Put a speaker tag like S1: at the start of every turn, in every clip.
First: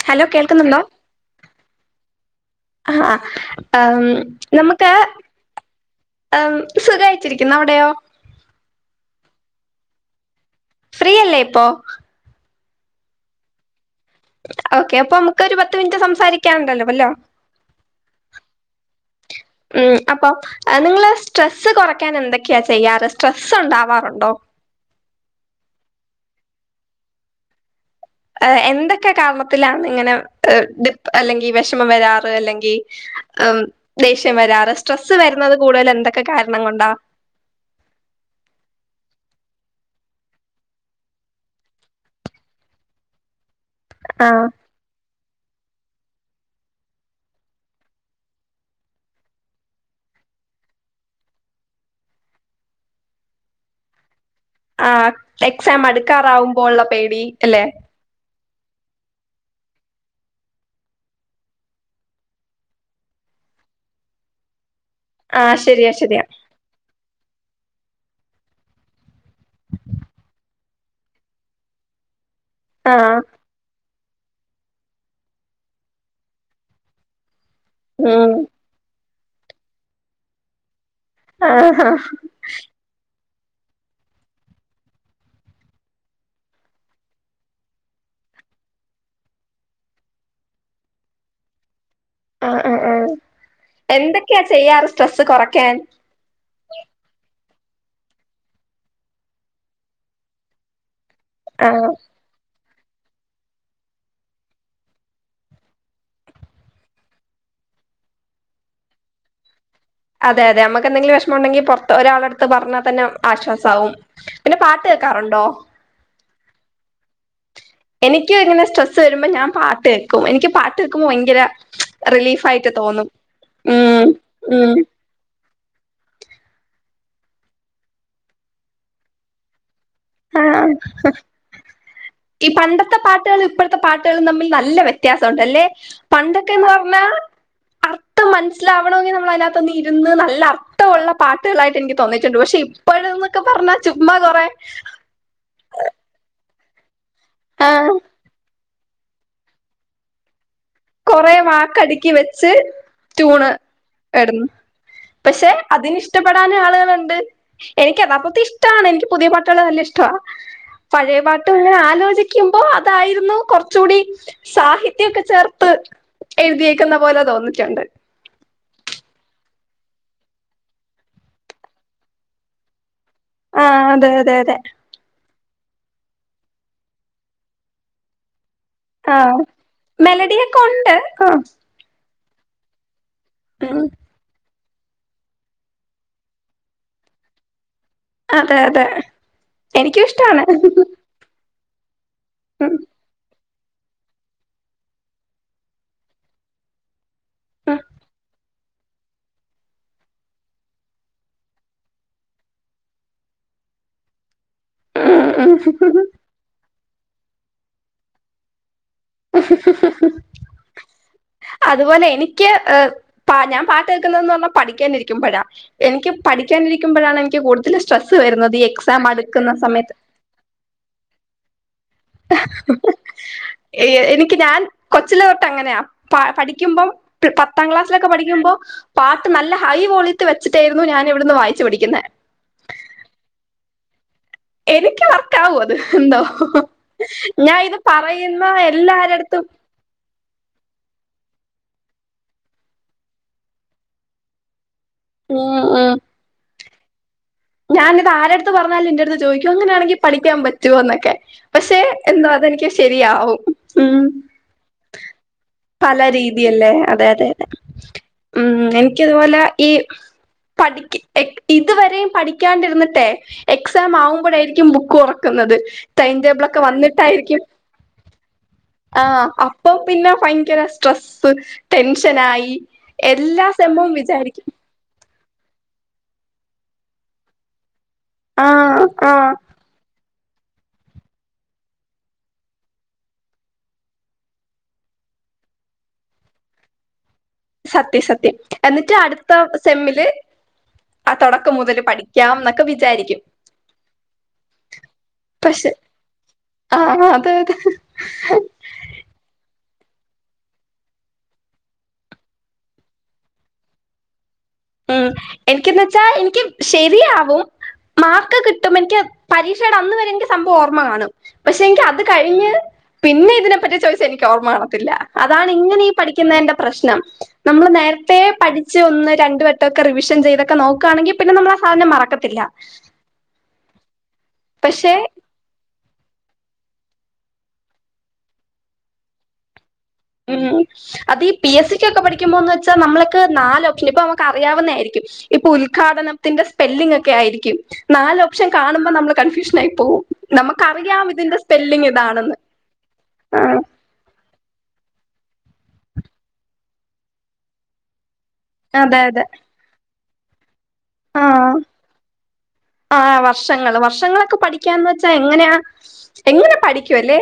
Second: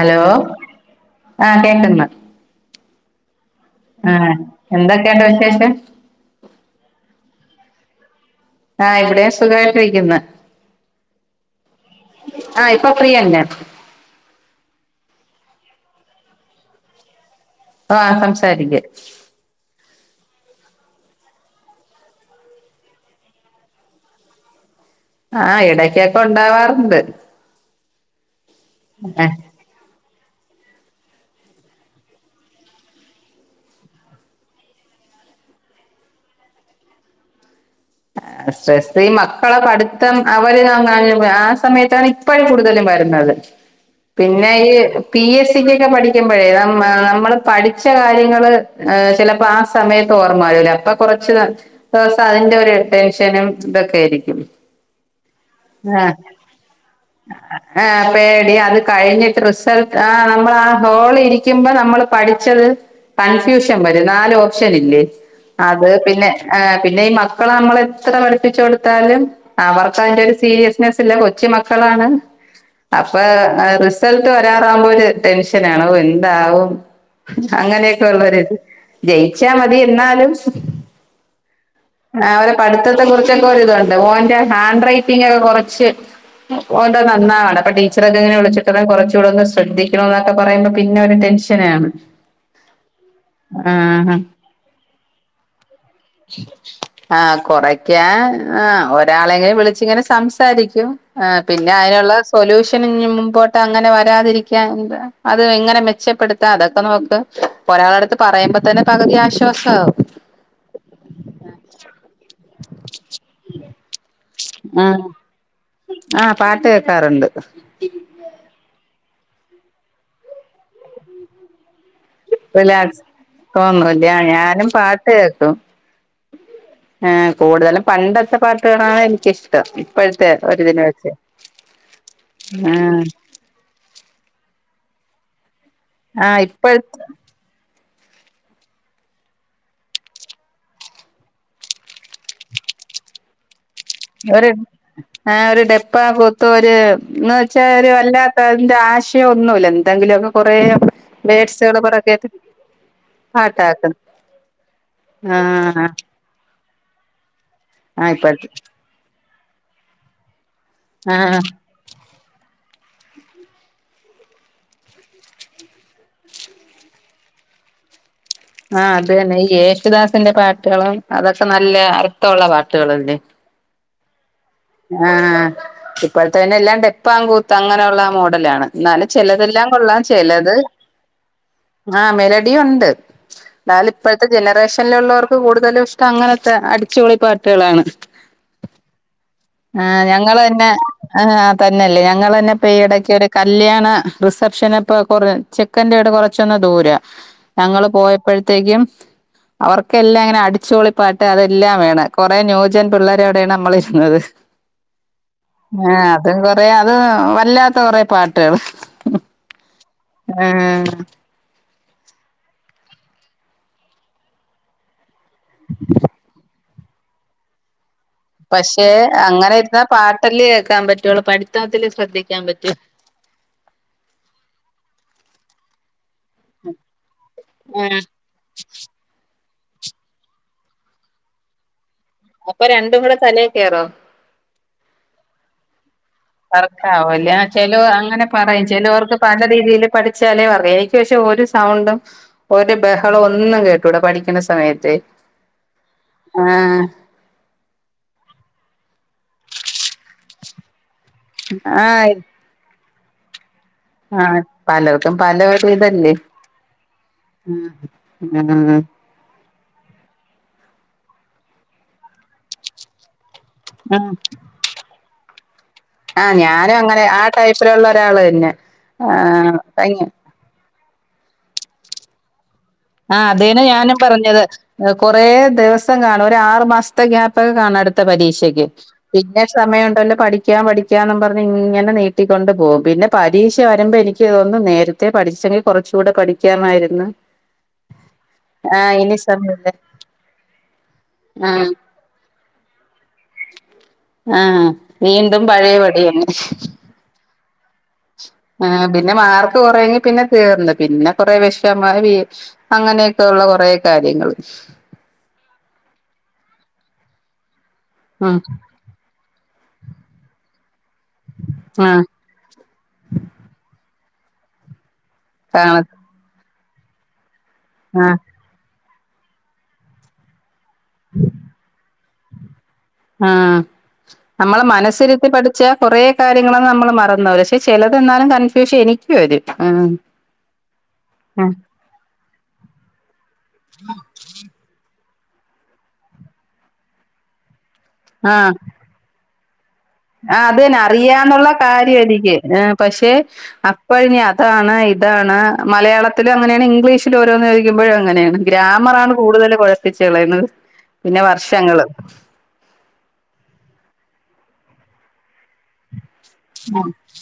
S1: Hello ആഹ് കേക്കന്ന്
S2: ആഹ് ആഹ് നമുക്ക്
S1: എന്തൊക്കെയുണ്ട് വിശേഷം
S2: ആഹ് സുഖായിട്ടിരിക്കുന്നു അവിടെയോ
S1: ആഹ് ഇവിടേം സുഖമായിട്ടിരിക്കുന്ന്
S2: ഫ്രീയല്ലേ ഇപ്പൊ
S1: ആഹ് ഇപ്പൊ ഫ്രീയന്നെ
S2: ഓക്കെ അപ്പൊ നമ്മക്കൊരു പത്ത് മിനിറ്റ് സംസാരിക്കാനുണ്ടല്ലോ അല്ലോ
S1: ആഹ് സംസാരിക്ക.
S2: ഉം അപ്പൊ. നിങ്ങള് സ്ട്രെസ്സ് കുറയ്ക്കാൻ എന്തൊക്കെയാ ചെയ്യാറ് സ്ട്രെസ്സ് ഉണ്ടാവാറുണ്ടോ?
S1: ആഹ ഇടക്കൊക്കെ ഉണ്ടാവാറുണ്ട്.
S2: എന്തൊക്കെ കാരണത്തിലാണ് ഇങ്ങനെ ഡി പ് അല്ലെങ്കിൽ വിഷമം വരാറ് അല്ലെങ്കിൽ- ദേഷ്യം വരാറ് സ്ട്രെസ്സ് വരുന്നത് കൂടുതൽ എന്തൊക്കെ കാരണം കൊണ്ടാ?
S1: സ്രെസ്സ് ഈ മക്കളെ പഠിത്തം അവര് ആ സമയത്താണ് ഇപ്പോഴും കൂടുതലും വരുന്നത്.
S2: [inaudible]
S1: പിന്നെ ഈ- പി എസ് സിക്ക്ക്കെ പഠിക്കുമ്പോഴേ നമ്മള് പഠിച്ച കാര്യങ്ങൾ ചിലപ്പൊ സമയത്ത് ഓർമ്മവരൂല അപ്പൊ കുറച്ച് ദിവസം അതിന്റെ ഒരു- ടെൻഷനും ഇതൊക്കെ ആയിരിക്കും.
S2: ആ എക്സാം
S1: ആഹ്
S2: അടുക്കാറാവുമ്പോൾ ഉള്ള പേടി അല്ലെ?
S1: ആ പേടി അത് കഴിഞ്ഞിട്ട് റിസൾട്ട് ആ നമ്മൾ ആ ഹോള ഇരിക്കുമ്പോ നമ്മൾ പഠിച്ചത്- കൺഫ്യൂഷൻ വരും നാല് ഓപ്ഷൻ ഇല്ലേ?
S2: ആ
S1: അത്
S2: ശരിയാ ശരിയാ
S1: പിന്നെ പിന്നെ ഈ മക്കളെ നമ്മളെ എത്ര പഠിപ്പിച്ചു കൊടുത്താലും- അവർക്ക് അതിന്റെ ഒരു സീരിയസ്നെസ് ഇല്ല കൊച്ചി മക്കളാണ്
S2: ആ
S1: അപ്പൊ റി റിസൾട്ട് ഒരാറാവുമ്പോ ഒരു ടെൻഷന ആണ് എന്താവും അങ്ങനെയൊക്കെ
S2: ഉം
S1: ഉള്ളരിത്. ജയിച്ചാ മതി എന്നാലും.
S2: ആഹഹ
S1: അവരെ പഠിത്തത്തെ കുറിച്ചൊക്കെ ഒരിതുണ്ട് ഓന്റെ ഹാൻഡ് റൈറ്റിംഗ ഒക്കെ കുറച്ച്- ഓന്റെ നന്നാണ് അപ്പ ടീച്ചറൊക്കെ എങ്ങനെ വിളിച്ചിട്ട് കുറച്ചുകോന്ന് ശ്രദ്ധിക്കണ എന്നൊക്കെ പറയുമ്പോ പിന്നെ ഒരു ടെൻഷൻ അച്ഛനാണ്
S2: ആ ആ ആ എന്തൊക്കെയാ ചെയ്യാറ് സ്ട്രെസ്സ് കുറയ്ക്കാൻ?
S1: ആഹ കുറക്കാൻ ആ ഒരാളെങ്ങനെ വിളിച്ച ഇങ്ങനെ സംസാരിക്കും. ആ പിന്നെ
S2: ആഹ്
S1: അയിനുള്ള സൊല്യൂഷന് മുമ്പോട്ട് അങ്ങനെ വരാതിരിക്കാൻ അത് എങ്ങനെ മെച്ചപ്പെടുത്താ അതൊക്കെ നോക്ക് ഒരാള അടുത്ത് പറയുമ്പ തന്നെ പകുതി ആശ്വാസാവും.
S2: അതെ അതെ നമക്ക് എന്തെങ്കിലും വിഷമം ഉണ്ടെങ്കിൽ പുറത്ത് ഒരാളെടുത്ത് പറഞ്ഞാൽ തന്നെ ആശ്വാസാവും. പിന്നെ പാട്ട് കേക്കാറുണ്ടോ?
S1: ആഹ പാട്ട് കേക്കാറുണ്ട്.
S2: എനിക്ക് ഇങ്ങനെ സ്ട്രെസ്സ് വരുമ്പോൾ ഞാൻ പാട്ട് കേൾക്കും എനിക്ക് പാട്ട് കേൾക്കുമ്പോൾ ഭയങ്കര- റിലീഫ് ആയിട്ട്
S1: റിലാക്സ്
S2: തോന്നും ഉം
S1: തോന്നൂല്ല ഞാനും
S2: ഉം
S1: പാട്ട് കേക്കും കൂടുതലും പണ്ടത്തെ പാട്ടുകളണാണ് എനിക്ക്ശ് ട്ടം ഇപ്പോഴത്തെ ഒരു
S2: ആഹ്
S1: ദിന വെച്ച ഉ
S2: ഇപ്പോഴത്തെ പാട്ടുകളും തമ്മിൽ നല്ല വ്യത്യാസുണ്ട് അല്ലെ
S1: ആഹ്
S2: പണ്ടൊക്കെന്ന് പറഞ്ഞാ
S1: ഇപ്പോഴത്തെ
S2: അർഥ- മനസ്സിലാവണമെങ്കിൽ നമ്മൾ അതിനകത്ത്ന്ന് ഇരുന്ന് നല്ലർത്ഥമുള്ള പാട്ടുകളായിട്ട് എനിക്ക് തോന്നിട്ടുണ്ട് പക്ഷേ- ഇപ്പോഴ ന്നൊക്കെ പറഞ്ഞാ- ചുമ്മാ കൊറെ
S1: ഒരു ആ ഒരു ഡെപ്പ കൂത്തര് എന്ന് വെച്ചാ ഒരു
S2: ആഹ്
S1: വല്ലാ അതിന്റെ ആശയം ഒന്നുമില്ല എന്തെങ്കിലുമൊക്കെ കൊറെ-
S2: കൊറെ
S1: വേഡസകൾ
S2: വാക്കടുക്കി
S1: പുറക്ക
S2: വെച്ച് ട്യൂണ്
S1: പാട്ടക്കന്ന്. ആഹ
S2: ഇഷ്ടപ്പെടാന ആളുകളുണ്ട്. എനിക്ക് യഥാപത്തെ
S1: ഇപ്പഴത്തെ
S2: ഇഷ്ടമാണ് എനിക്ക് പുതിയ പാട്ടുകൾ നല്ല ഇഷ്ട പഴയ
S1: ആഹ്
S2: പാട്ടും ഇങ്ങനെ ആലോചി- ക്കുമ്പോ അതായിരുന്നു കുറച്ച കൂടി സാഹിത്യം ഒക്കെ ചേ- ത്ത് എഴുതിയേക്കുന്ന പോലെ തോന്നിട്ടുണ്ട്.
S1: ആഹ അത് തന്നെ ഈ യേശുദാസിന്റെ പാട്ടുകളും അതൊക്കെ നല്ല അർത്ഥമുള്ള പാട്ടുകളല്ലേ.
S2: ആഹ് അതെ അതെ അതെ.
S1: ആഹ് ഇപ്പോഴത്തെ പിന്നെ എല്ലാം ടെപ്പാം കൂത്ത് അങ്ങനെയുള്ള മോഡലാണ്. എന്നാല്
S2: ആഹ്
S1: ചെലതെല്ലാം കൊള്ളാം ചെലത്.
S2: മെലഡിയൊക്കെ ഉണ്ട് ആഹ്
S1: ആഹ് മെലഡി ഒണ്ട്
S2: ഉം
S1: എന്നാലും ഇപ്പോഴത്തെ ജനറേഷനിലുള്ളവർക്ക് കൂടുതലും ഇഷ്ടം അങ്ങനത്തെ അടിച്ചുപൊളി പാട്ടുകളാണ്
S2: അതെ അതെ
S1: ആ്
S2: എനിക്കും
S1: ഞങ്ങൾ
S2: ഇഷ്ടാണ്
S1: തന്നെ ആ തന്നെയല്ലേ ഞങ്ങൾ തന്നെ ഇപ്പൊ
S2: ഉം
S1: ഈ ഇടയ്ക്കൊരു കല്യാണ റിസപ്ഷൻ ഇപ്പൊ കൊറെ ചെക്കന്റെ വീട് കൊറച്ചൊന്ന് ദൂര ഞങ്ങള് പോയപ്പഴത്തേക്കും അവർക്കെല്ലാം ഇങ്ങനെ അടിച്ചുപൊളിപ്പാട്ട് അതെല്ലാം വേണം, കുറേ ന്യൂജൻ പിള്ളേരെോടെയാണ് നമ്മൾ ഇരുന്നത്.
S2: ആഹ് ആ.
S1: ആ അതും കൊറേ, അതും വല്ലാത്ത കൊറേ പാട്ടുകൾ.
S2: ഉം
S1: ആഹ്.
S2: അതുപോലെ എനിക്ക് ഞാൻ പാട്ട് കേക്കുന്നന്ന് പറഞ്ഞാൽ പഠിക്കാനിരിക്കും. എനിക്ക് പഠിക്കാനിരിക്കുമ്പോഴാണ് എനിക്ക് കൂടുതൽ സ്ട്രെസ് വരുന്നത്. ഈ
S1: പക്ഷെ
S2: എക്സാം അടുക്കുന്ന
S1: അങ്ങനെ ഇരുന്നാ
S2: സമയത്ത്
S1: പാട്ടല്ലേ കേക്കാൻ പറ്റുള്ളൂ, പഠിത്തത്തില് ശ്രദ്ധിക്കാൻ പറ്റുമോ.
S2: എനിക്ക് ഞാൻ കൊച്ചിലെ തൊട്ട് അങ്ങനെയാ പഠിക്ക് പഠിക്കുമ്പോ പത്താം
S1: ആഹ്
S2: ക്ലാസ്സിലൊക്കെ പഠിക്കുമ്പോ. പാട്ട് നല്ല ഹൈ വോളിയത്തിൽ വെച്ചിട്ടായിരുന്നു, ഞാൻ ഇവിടെയിരുന്ന് വായിച്ച് പഠിക്കുന്നെ.
S1: അപ്പൊ രണ്ടും കൂടെ തലേ കേറോ.
S2: എനിക്ക് വർക്ക് ആവും അത് എന്തോ.
S1: വർക്കാവുല്ലേ
S2: ഞാൻ
S1: ചില
S2: ഇത്
S1: അങ്ങനെ
S2: പറയുന്ന
S1: പറയും ചിലവർക്ക് പല
S2: എല്ലാരടുത്തും
S1: രീതിയിൽ. പഠിച്ചാലേ പറയാ എനിക്ക് പക്ഷേ ഒരു സൗണ്ടും ഓന് ബഹളം ഒന്നും കേട്ടൂടാ പഠിക്ക്ണ സമയത്തെ
S2: ആഹ് ആഹ്.
S1: ആഹ്
S2: ഞാനിത് ഇത് ആരെട്ത്തു പറഞ്ഞാലും ഇന്റെ അടുത്ത് ചോയ്ക്ക്യും അങ്ങനെണെങ്കി പഠിക്ക്യാൻപറ്റോ എന്നൊക്കെ. പക്ഷേ
S1: ആഹ്
S2: എന്തോ അതെനിക്ക് ശരിയാവും ഉം
S1: ആഹ് പലർക്കും പല ഒരു
S2: പല
S1: ഇതല്ലേ
S2: രീ ന്തിയല്ലേ അതെ അതെ അതെ
S1: ആഹ്
S2: ഉം
S1: ആഹ്
S2: എനി ഇയ്ക്കതുപോലെ ഈ പഠിക് ഇതുവരെയും പഠിക്കാണ്ടിരുന്നിട്ടെ എക്സാം
S1: ആഹ്
S2: ആവുമ്പോഴായിരിക്കും ബുക്ക് തുറക്കുന്നത് ടൈം
S1: ആഹ്
S2: ടേബ്ളൊ ക്കെ
S1: ഞാനും അങ്ങനെ ആ
S2: വന്നിട്ടായിരിക്ക്യും
S1: ടൈപ്പിലുള്ള ഒരാള് തന്നെ
S2: ആഹ് അപ്പൊ പിന്നെ ഭയങ്കര സ്ട്രെസ്സ് ടെൻഷനായി
S1: ആഹ്
S2: എല്ലാ
S1: അതേനെ
S2: സെമ്മും
S1: ഞാനും പറഞ്ഞത്
S2: വിചാരിക്കും
S1: കൊറേ ദിവസം കാണും ഒരു ആറു മാസത്തെ ഗ്യാപ്പൊക്കെ കാണാം അടുത്ത പരീക്ഷയ്ക്ക്
S2: ആഹ് ആഹ്
S1: പിന്നെ സമയ്യണ്ടല്ലോ പഠിക്കാം പഠിക്കാംന്ന് പറഞ്ഞ് ഇങ്ങനെ നീട്ടിക്കൊണ്ട് പോകും പിന്നെ പരീക്ഷ വരുമ്പോ എനിക്ക് തോന്നും നേരത്തെ ച്ചെ പഠിച്ചെങ്കി കുറച്ചൂടെ പഠിക്ക്യാമായിരുന്നു.
S2: സത്യം സത്യം എന്നിട്ട് അട്ത്ത
S1: സമയമില്ല
S2: സെമ്മില് ആഹ് തുടക്കം മുതൽ പഠിക്കാം ന്നൊക്കെ വിചാരിക്കും
S1: ആഹ് വീണ്ടും
S2: പക്ഷെ
S1: പഴയപടി തന്നെ
S2: ആഹ് അതെതെ
S1: ആഹ് പിന്നെ മാർക്ക് കൊറയോങ്കി പിന്നെ തീർന്ന് പിന്നെ കൊറേ വിഷമ [unintelligible] അങ്ങനെയൊക്കെള്ള കൊറെ കാര്യങ്ങള്
S2: ഉം എനിക്കന്ന് വെച്ചാ എനിക്ക് ശരിയാവും
S1: ഉം
S2: മാർക്ക് കിട്ടും എനിക്ക് പരീക്ഷടെ അന്ന് വരെ എനിക്ക് സംഭവംഓരമ്മ കാണും പക്ഷേ എനിക്ക്
S1: ആഹ്
S2: അത് കഴി [unintelligible] പിന്നെ ഇതിന പറ്റി ചോയിച്ച എനിക്ക് ഓർമ്മ കാണത്തില്ല അതാണ്
S1: കാണ
S2: ഇങ്ങനെ ഈ പഠി ക്കുന്നേന്റ പ്രശ്നം നമ്മള്
S1: ആഹ്
S2: നേരത്തെ പഠിച്ച് ഒന്ന് രണ്ടവട്ടൊക്കെ റിവിഷൻ ചെയ്തൊക്കെ നോ ക്കാണെങ്കി പിന്നെ നമ്മളാ സാധനം മറക്കത്തില്ല
S1: ആഹ് നമ്മള്
S2: പക്ഷെ
S1: മനസ്സിരുത്തി പഠി ച്ച കൊറേ കാര്യങ്ങളങ്ങ് നമ്മള് മറന്ന് പോവൂലെ. പക്ഷേ ചിലത് എന്നാലും കൺഫ്യൂഷൻ എനിക്ക് വരും
S2: ഉം അത് ഈ പി എസ് സി കൊക്കെ പഠി ക്കുമോന്ന് വച്ചാനമ്മളക്ക് നാലോപ്‌ഷനാ ഇപ്പമക്ക് അറിയാവുന്നേരിക്കും. ഇപ്പൊ ഉദ്ഘാടനത്തിന്റെ സ്പെല്ലിംഗ ഒക്കെ ആയിരിക്ക്യും നാലോപ്ഷൻ
S1: ആഹ്
S2: കാണുമ്പോ നമ്മൾ കൺഫ്യൂഷൻ ആയി പോവും.
S1: ആഹ് അത് തന്നെ
S2: നമുക്കറിയാം ഇതിന്റെ
S1: അറിയാന്നുള്ള
S2: സ്പെല്ലിങ് ഇതാണെന്ന്
S1: കാര്യായിരിക്കും പക്ഷെ
S2: ആ
S1: ഇപ്പൊയ്ന് അതാണ് ഇതാണ് മലയാളത്തിലും അങ്ങനെണ് ഇംഗ്ലീഷില ഓരോന്ന് ചോദിക്കുമ്പോഴും അങ്ങനേണ്
S2: അതെ
S1: ഗ്രാമറാണ്
S2: അതെ
S1: കൂടുതൽ കുഴപ്പിച്ച് കളയുന്നത് പിന്നെ
S2: ആഹ്
S1: വർഷങ്ങള്
S2: ആഹ് വർഷങ്ങള് വർഷങ്ങളൊക്കെ പഠിക്കാന്ന് വെച്ചാ എങ്ങനെയാ എങ്ങനെ
S1: ഉം
S2: പഠിക്കുംല്ലേ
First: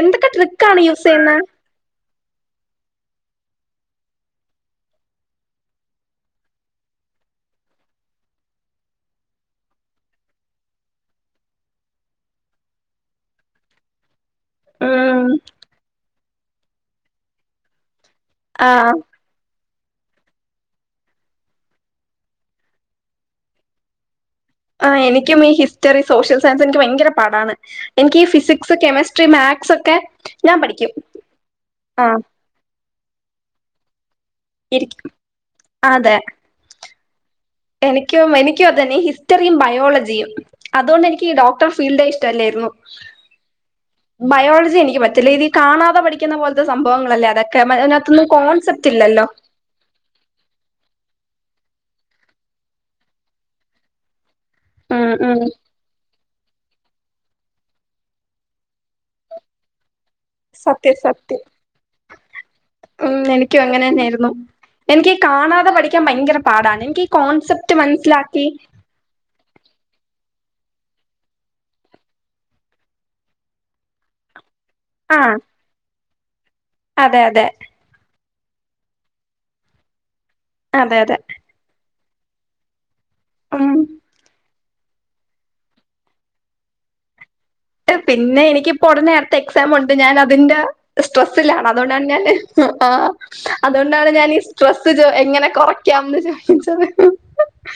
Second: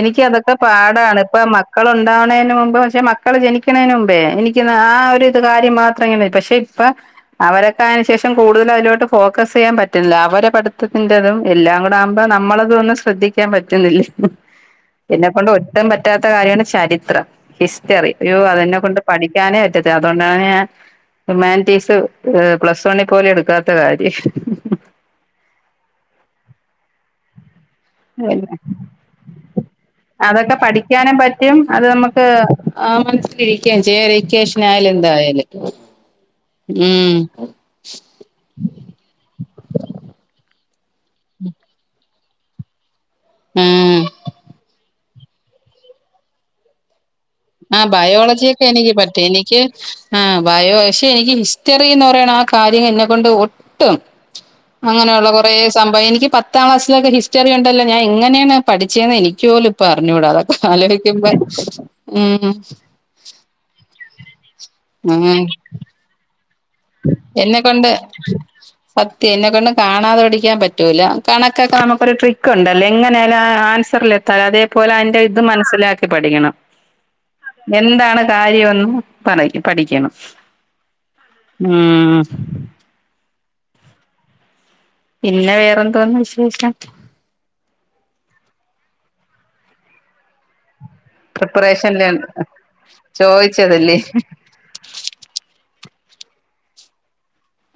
S2: എന്തൊക്കെ ട്രിക്ക് ആണ് യൂസ് ചെയ്യുന്നത്
S1: മക്കള ഉണ്ടാവുന്നേതിനന് മുമ്പ് പക്ഷെ മക്കള് ജനിക്കുന്നതിനന് മുമ്പേ എനിക്ക് ആ ഒരു ഇത് കാര്യം മാത്രം ഇങ്ങനെ പക്ഷെ ഇപ്പ അവരൊക്കെ അതിനു ശേഷം കൂടുതൽ അതിലോട്ട് ഫോക്കസ് ചെയ്യാൻ പറ്റുന്നില്ല അവരെ പഠിത്തത്തിന്റെറതും എല്ലാം കൂടെ ആകുമ്പോ നമ്മളതൊന്ന് ശ്രദ്ധിക്ക ൻ പറ്റുന്നില്ലേ
S2: ഉം
S1: എന്നെ കൊണ്ട് ഒട്ടും പറ്റാത്ത കാര്യാണ് ചരിത്രം ഹിസ്റ്ററി അയ്യോ അതെന്നെ
S2: ആഹ്
S1: കൊണ്ട് പഠിക്കാനേ പറ്റത്തി അതുകൊണ്ടാണ് ഞാൻ ഹ്യുമാനിറ്റീസ് പ്ലസ് വണ്ണിൽ പോലും എടുക്കാത്ത കാര്യം
S2: ആഹ് എനിക്കും ഈ ഹിസ്റ്ററി സോഷ്യൽ സയൻസ് എനിക്ക് ഭയങ്കര പാടാണ് എനിക്ക് ഈ
S1: അല്ലേ
S2: ഫിസിക്സ് കെമിസ്ട്രി മാത്സ് ഒക്കെ
S1: അതൊക്കെ
S2: ഞാൻ പഠിക്കും
S1: പഠിക്കാനും പറ്റും അത്
S2: ആഹ്
S1: നമുക്ക് ആഹ് മനസ്സിലിരിക്കേം ചെയ്യും റിക്കേഷനായാലും
S2: ഇരിക്ക്
S1: എന്തായാലും ഉം
S2: എനിക്ക് എനിക്കും അതുന്നെ ഹിസ്റ്ററിയും ബയോളജിയും അതുകൊണ്ട് എനിക്ക് ഈ ഡോക്ടർ ഫീൽഡേ ഇഷ്ടല്ലായിരുന്നു
S1: ഉം
S2: ബയോളജി എനിക്ക് പറ്റില്ല ഇത് കാണാതെ പഠിക്കുന്ന പോലത്തെ സംഭവങ്ങളല്ലേ അതൊക്കെ മ-
S1: ആഹ്
S2: അതിനകത്തൊന്നും
S1: ബയോളജിയൊക്കെ
S2: കോൺസെപ്റ്റ്
S1: എനിക്ക്
S2: ഇല്ലല്ലോ
S1: പറ്റും എനിക്ക് ആഹ് ബയോ പക്ഷെ എനിക്ക് ഹിസ്റ്ററീന്ന് പറയണ ആ കാര്യം എന്നെക്കൊണ്ട് ഒട്ടും
S2: ഉം
S1: അങ്ങനെയുള്ള
S2: ഉം
S1: കൊറേ സംഭവ എനിക്ക് പത്താം ക്ലാസിലൊക്കെ ഹിസ്റ്ററിണ്ടല്ല ഞാൻ എങ്ങനെയാണ് പഠിച്ചേന്ന് എനിക്കോലും ഇപ്പോൾ അഞ്ഞൂടാ
S2: സത്യം
S1: ആലോജിക്കുമ്പം
S2: സത്യം
S1: ഉം
S2: ഉം എനിക്കും അങ്ങനെ തന്നെയായിരുന്നു എനിക്കീ
S1: അങ്ങനെ
S2: കാണാതെ പഠിക്കാൻ ഭയങ്കര പാടാണ് എനിക്ക് ഈ
S1: എന്നെ
S2: കോൺസെപ്റ്റ്
S1: കൊണ്ട്
S2: മനസ്സിലാക്കി
S1: സത്യം എന്നെക്കൊണ്ടും കാണാതെ പഠിക്കാൻ പറ്റൂല കണക്കൊക്കെ നമുക്കൊരു ട്രിക്ക്ണ്ടല്ലോ എങ്ങനെയായാലും [unintelligible] പരാതിയെപോലെ
S2: ആ
S1: അയ്ന്റെ ഇത് മനസ്സിലാക്കി പഠിക്കണം
S2: അതെ അതെ
S1: എന്താണ് കാര്യൊയ്ന്നും പറയിക്ക് പഠിക്കണം
S2: അതെ അതെ
S1: ഉം
S2: ഉം
S1: പിന്നെ വേറെന്തോന്ന് വിശേഷം
S2: പിന്നെ എനിക്കിപ്പോ ഒടനെ അട്ത്ത എക്സാം ഒണ്ട് ഞാൻ അതിന്റെ സ്ട്രെസ്സിലാണ് അതോണ്ടാണ്
S1: പ്രിപ്പറേഷനില്
S2: ഞാന് ഹ് ആഹ്
S1: ചോദിച്ചതല്ലേ
S2: അതോണ്ടാണ് ഞാനിസ് സ്ട്രെസ്സ് ചോ എങ്ങനെ കൊറക്ക്യാംന്ന് ചോയിച്ചത്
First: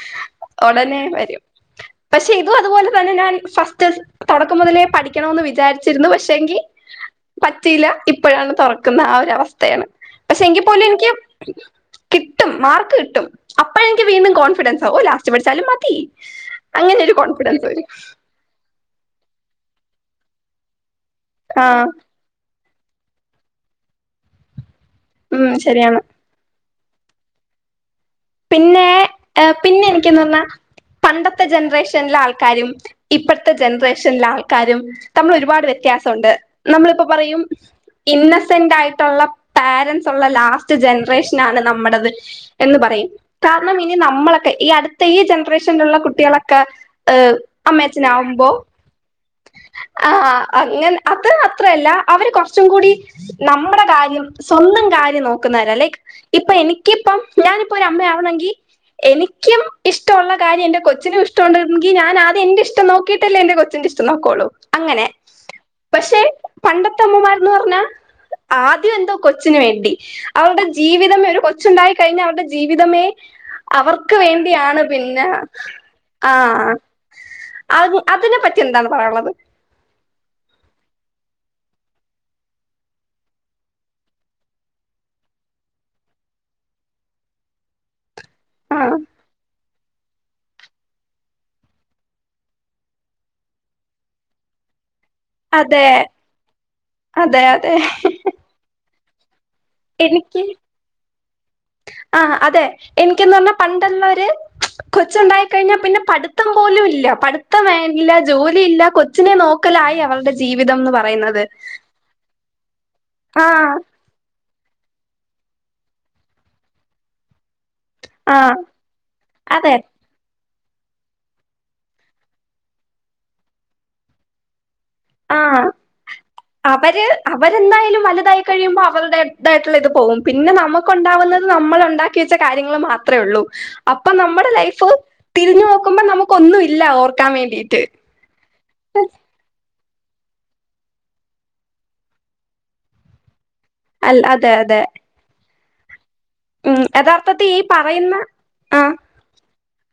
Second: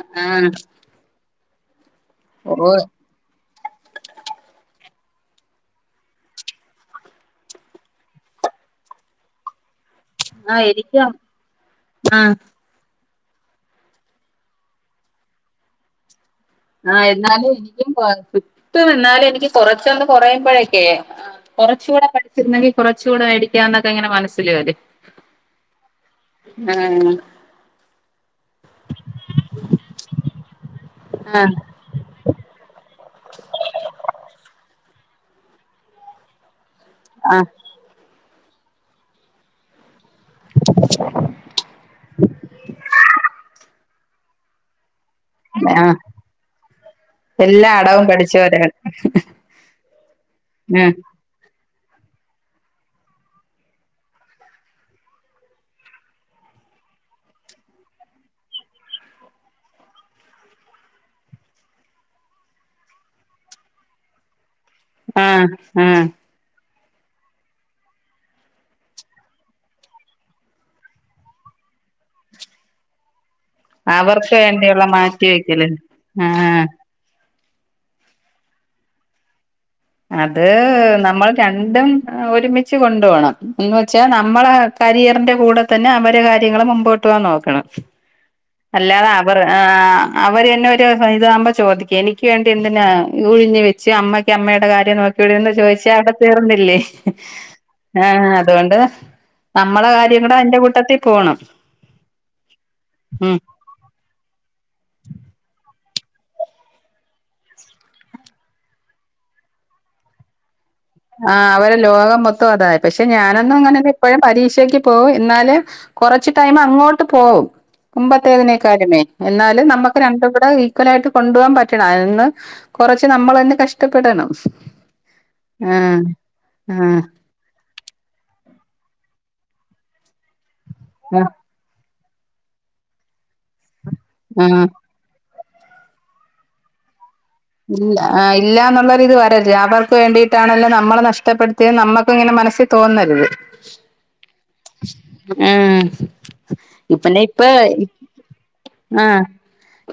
S1: അഹ് ആഹ്
S2: ഉടനെ വരും പക്ഷെ ഇതും
S1: ഓ
S2: അതുപോലെതന്നെ ഞാൻ ഫസ്റ്റ്‌സ് ക്കം മുതലേ പഠിക്ക്യണോന്ന് വിചാരിച്ചിരുന്നു പക്ഷെങ്കി പറ്റിയില്ല ഇപ്പഴാണ് തൊറക്ക്ന്ന ആ ഒരു അവസ്ഥേണ് പക്ഷെ
S1: ആഹ്
S2: എങ്കിപോലും
S1: എനിക്കും
S2: എനിക്ക്
S1: ആഹ്
S2: കിട്ടും മാർക്ക് കിട്ടും അപ്പ എനിക്ക് വീണ്ടും കോൺഫിഡൻസ് ആവും ഓഹ് ലാസ്റ്റ് പഠിച്ചാലും മതി അങ്ങനെ
S1: ആഹ്
S2: ഒരു
S1: എന്നാലു
S2: കോൺഫിഡൻസ് വരും
S1: എനിക്കും കോൺഫി ത്ത് നിന്നാലെനിക്ക് കൊറച്ചൊന്ന് കൊറയുമ്പഴെക്കെ ആഹ്
S2: ആ
S1: കൊറച്ചുടെ പഠി ച്ചിരുന്നെങ്കി കുറച്ചൂടെ മേടിക്ക്യാന്നൊക്കെ ഇങ്ങനെ മനസ്സില് വെരും
S2: ഉം ശരിയാണ്
S1: ആഹ് അങ്ങനെ
S2: പിന്നെ പിന്നെ എനിക്ക്യും തോന്ന്ന്നെ പണ്ടത്തെ ജൻറേഷൻലെ ആൾക്കാരും ഇപ്പഴ്ത്തെ ജൻറേഷൻലെ ആൾക്കാരും തമ്മിൽ ഒരുപാട് വ്യത്യാസവുണ്ട് നമ്മളിപ്പൊ പറയും
S1: ആഹ്
S2: ഇന്നസെന്റ് ആയിട്ടൊള്ള പാരന്റ്സൊള്ള ലാസ്റ്റ് ജൻറേഷ ഷ് നാണ് നമ്മടത് എന്ന് പറയും കാർണം ഇനി നമ്മളൊക്കെ ഈ അടുത്ത ഈ ജന്മ പ്രേഷൻള്
S1: ആഹ്
S2: ള്ള കുട്ടികളൊക്കെ എഹ്
S1: എല്ലാ
S2: അമ്മെ
S1: അടവും
S2: അച്ചനാവുമ്പോ
S1: പഠിച്ചവരാണ്
S2: ആഹ്
S1: ആഹ്
S2: അങ്ങെനെ അത് മാത്രല്ല അവര് കൊർച്ചും കൂടി നമ്മ്ടെ കാര്യം സ്വന്തം കാര്യം നോക്കുന്നവരാ ലൈക് ഇപ്പൊ എനിക്കിപ്പം ഞാനിപ്പൊരമ്മയാ വ്ണെങ്കി എനിക്ക്യും ഇഷ്ടവൊള്ള കാര്യം എന്റെ കൊച്ചിനും ഇഷ്ടവുണ്ട്ന്ന്ണ്ട്ങ്കി ഞാനാദ്യം എന്റെ ഇഷ്ടം നോക്കീട്ടല്ലേ എന്റെ കൊച്ചിന്റെ ഇഷ് ടം നോക്കൊളൂ അങ്ങനെ
S1: ആഹ് ആഹ്
S2: പക്ഷെ പണ്ടത്തെ അമ്മമാർന്ന് പർഞ്ഞാ ആദ്യം എന്തോ കൊച്ചിന് വേണ്ടി അവരുടെ ജീവിതമേ ഒരു കൊച്ചുണ്ടായി കഴിഞ്ഞാൽ അവര്ടെ ജീവിതമേ അവർക്ക് വേണ്ടിയാണ്
S1: വേണ്ടിയുള്ള
S2: പിന്നെ
S1: മാറ്റിവെക്കല്
S2: ആഹ് ആഹ് അത് അതിനെ പറ്റി എന്താണ് പറയാള്ളത്
S1: അത് നമ്മൾ രണ്ടും ഒരുമിച്ച് കൊണ്ട്പോണം എന്ന് വെച്ചാ നമ്മളെ കരിയറിന്റെ കൂടെ തന്നെ അവരെ കാര്യങ്ങള് മുമ്പോട്ടുവാൻ നോക്കണം
S2: ആഹ്
S1: അല്ലാതവർ അവര് തന്നെ ഒരുസം ഇതാവുമ്പോ ചോദിക്കും എനിക്ക് വേണ്ടി എന്തിനാ ഉഴിഞ്ഞ് വെച്ച് അമ്മയ്ക്ക് അമ്മെ ടെ കാര്യം നോക്കിക്കൂടെന്ന്
S2: അതെ
S1: ചോയ്ച്ചാ അവ്ടെ തീർന്നില്ലേ
S2: അതെ അതെ
S1: ആഹ് അതുകൊണ്ട് നമ്മളെ കാര്യം കൂടെ
S2: എനിക്ക്
S1: അത് ന്റെ കൂട്ടത്തി പോണം ഉം
S2: പണ്ട്ള്ളോര് കൊച്ചുണ്ടായി കഴിഞ്ഞാ പിന്നെ പഠ്ത്തം പോലും ഇല്ല പഠ്‌ത്തം വേ ഇല്ല ജോലി ഇല്ല കൊ ച്ചിനെ നോക്കലായി അവൾടെ ജീവിതംന്ന് പർ
S1: ആഹ് അവരെ ലോകം മൊത്തം അതായി പക്ഷെ
S2: ആ
S1: ഞാനൊന്നും അങ്ങനൊരു ഇപ്പഴും പരീക്ഷക്ക് പോവും എന്നാല് കുറച്ച് ടൈമ് അങ്ങോട്ട് പോവും
S2: ആ
S1: മുമ്പത്തേതിനേക്കാലുമേ എന്നാലും
S2: അതെ
S1: നമ്മ രണ്ടും കൂടെ ഈക്വലായിട്ട് കൊണ്ടു പോകാൻ പറ്റണം അതിന്ന് കൊറച്ച് നമ്മള് തന്നെ കഷ്ടപ്പെടണം
S2: ആഹ്
S1: ആഹ്
S2: അവര് അവരെന്തായാലും വലുതായി കഴിയുമ്പോൾ അവരുടേതായിട്ടുള്ള ഇത് പോകും പിന്നെ
S1: ആഹ്
S2: നമുക്കുണ്ടാവുന്നത് നമ്മളുണ്ടാ ക്കി വച്ച കാര്യങ്ങള് മാത്രേ ഉള്ളൂ അപ്പൊ നമ്മുടെ
S1: ആഹ്
S2: ലൈഫ് തിരിഞ്ഞ് നോക്കുമ്പോ നമുക്ക് ഒന്നും ഇല്ല ഓ
S1: ഇല്ല ആഹ് ഇല്ലാന്നുള്ളൊരിത് വാ അവർക്ക് വേണ്ടിട്ടാണല്ലോ അവർക്ക് വേണ്ടിയിട്ടാണല്ലോ നമ്മളെ നഷ്ടപ്പെടുത്തിയത് നമ്മക്ക്‌ ഇങ്ങനെ മനസ്സിൽ തോന്നരുത്
S2: അൽ അതെ അതെ
S1: ആഹ്
S2: ഉം
S1: ഇപ്പന്നെ
S2: യഥാർത്ഥത്തി
S1: ഇപ്പൊ
S2: ഈ പറയുന്ന
S1: ആഹ്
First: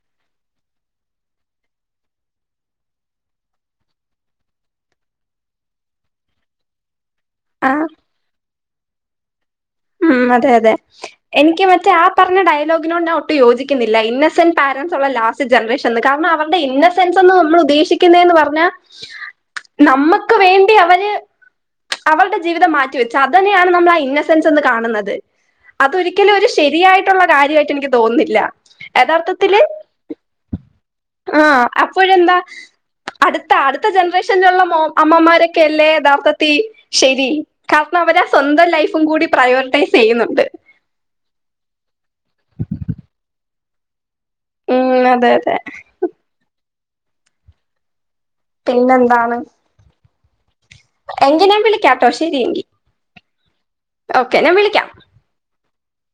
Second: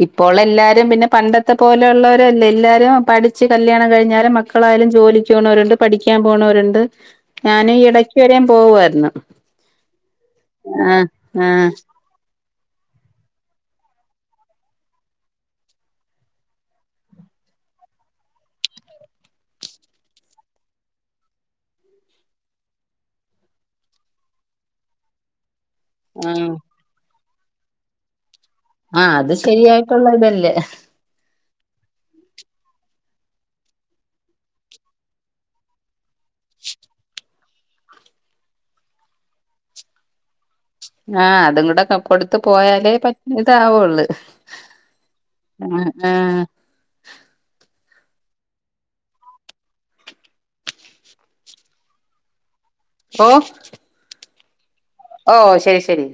S1: ഇപ്പോള് എല്ലാരും പിന്നെ പണ്ടത്തെ പോലെയുള്ള ല്ല എല്ലാരും പഠിച്ച് കല്യാണം കഴിഞ്ഞാലും മക്കളായാലും ജോലിക്ക് പോണവരുണ്ട് പഠിക്കാൻ പോണവരുണ്ട് ഞാനീ
S2: ആഹ്
S1: ഈ ഇടക്ക് വരെയും പോവായിരുന്നു
S2: ഉം അതെ അതെ എനിക്ക് മറ്റേ ആഹ് പറഞ്ഞ ഡയലോഗിനോട് ഞാൻ ഒട്ടും യോജിക്കുന്നില്ല ഇന്നസെന്റ് പാരൻറ്സ് ഉള്ള ലാസ്റ്റ് ജനറേഷനെന്ന് കാരണം അവരുടെ ഇന്ന സെൻസെന്ന് നമ്മള് ഉദ്ദേശിക്കുന്നതെന്ന് പറഞ്ഞാ നമ്മക്ക് വേണ്ടി അവര് അവളുടെ ജീവിതം മാറ്റിവെച്ചു അത് തന്നെയാണ് നമ്മളാ ഇന്ന സെൻസെന്ന് കാണുന്നത് അതൊരിക്കലും ഒരു
S1: ആഹ്
S2: ശരിയായിട്ടുള്ള കാര്യവായിട്ട് എനിക്ക് തോന്നുന്നില്ല
S1: ആഹ് അത്
S2: യഥാർത്ഥത്തില്
S1: ശരിയായിട്ടുള്ള ഇതല്ലേ
S2: ആഹ് അപ്പോഴെന്താ അടുത്ത അടുത്ത ജനറേഷനിലുള്ള മൊ അമ്മമാരൊക്കെയല്ലേ യഥാ ർത്ഥത്തിൽ ശരി കാരണം അവരാ സ്വന്തം ലൈഫും കൂടി പ്രയോറിറ്റൈസ് ചെയ്യുന്നുണ്ട്
S1: ആഹ് അതും കൂടെ കൊടുത്ത് പോയാലേ പറ്റ ഇതാവുള്ളു
S2: ഉം അതെ അതെ
S1: ആഹ്
S2: പിന്നെന്താണ് എങ്കി ഞാൻ വിളിക്കാട്ടോ ശരിയെങ്കി
S1: ഓഹ്
S2: ഓക്കെ ഞാൻ വിളിക്കാം
S1: ഓ ശരി ശരി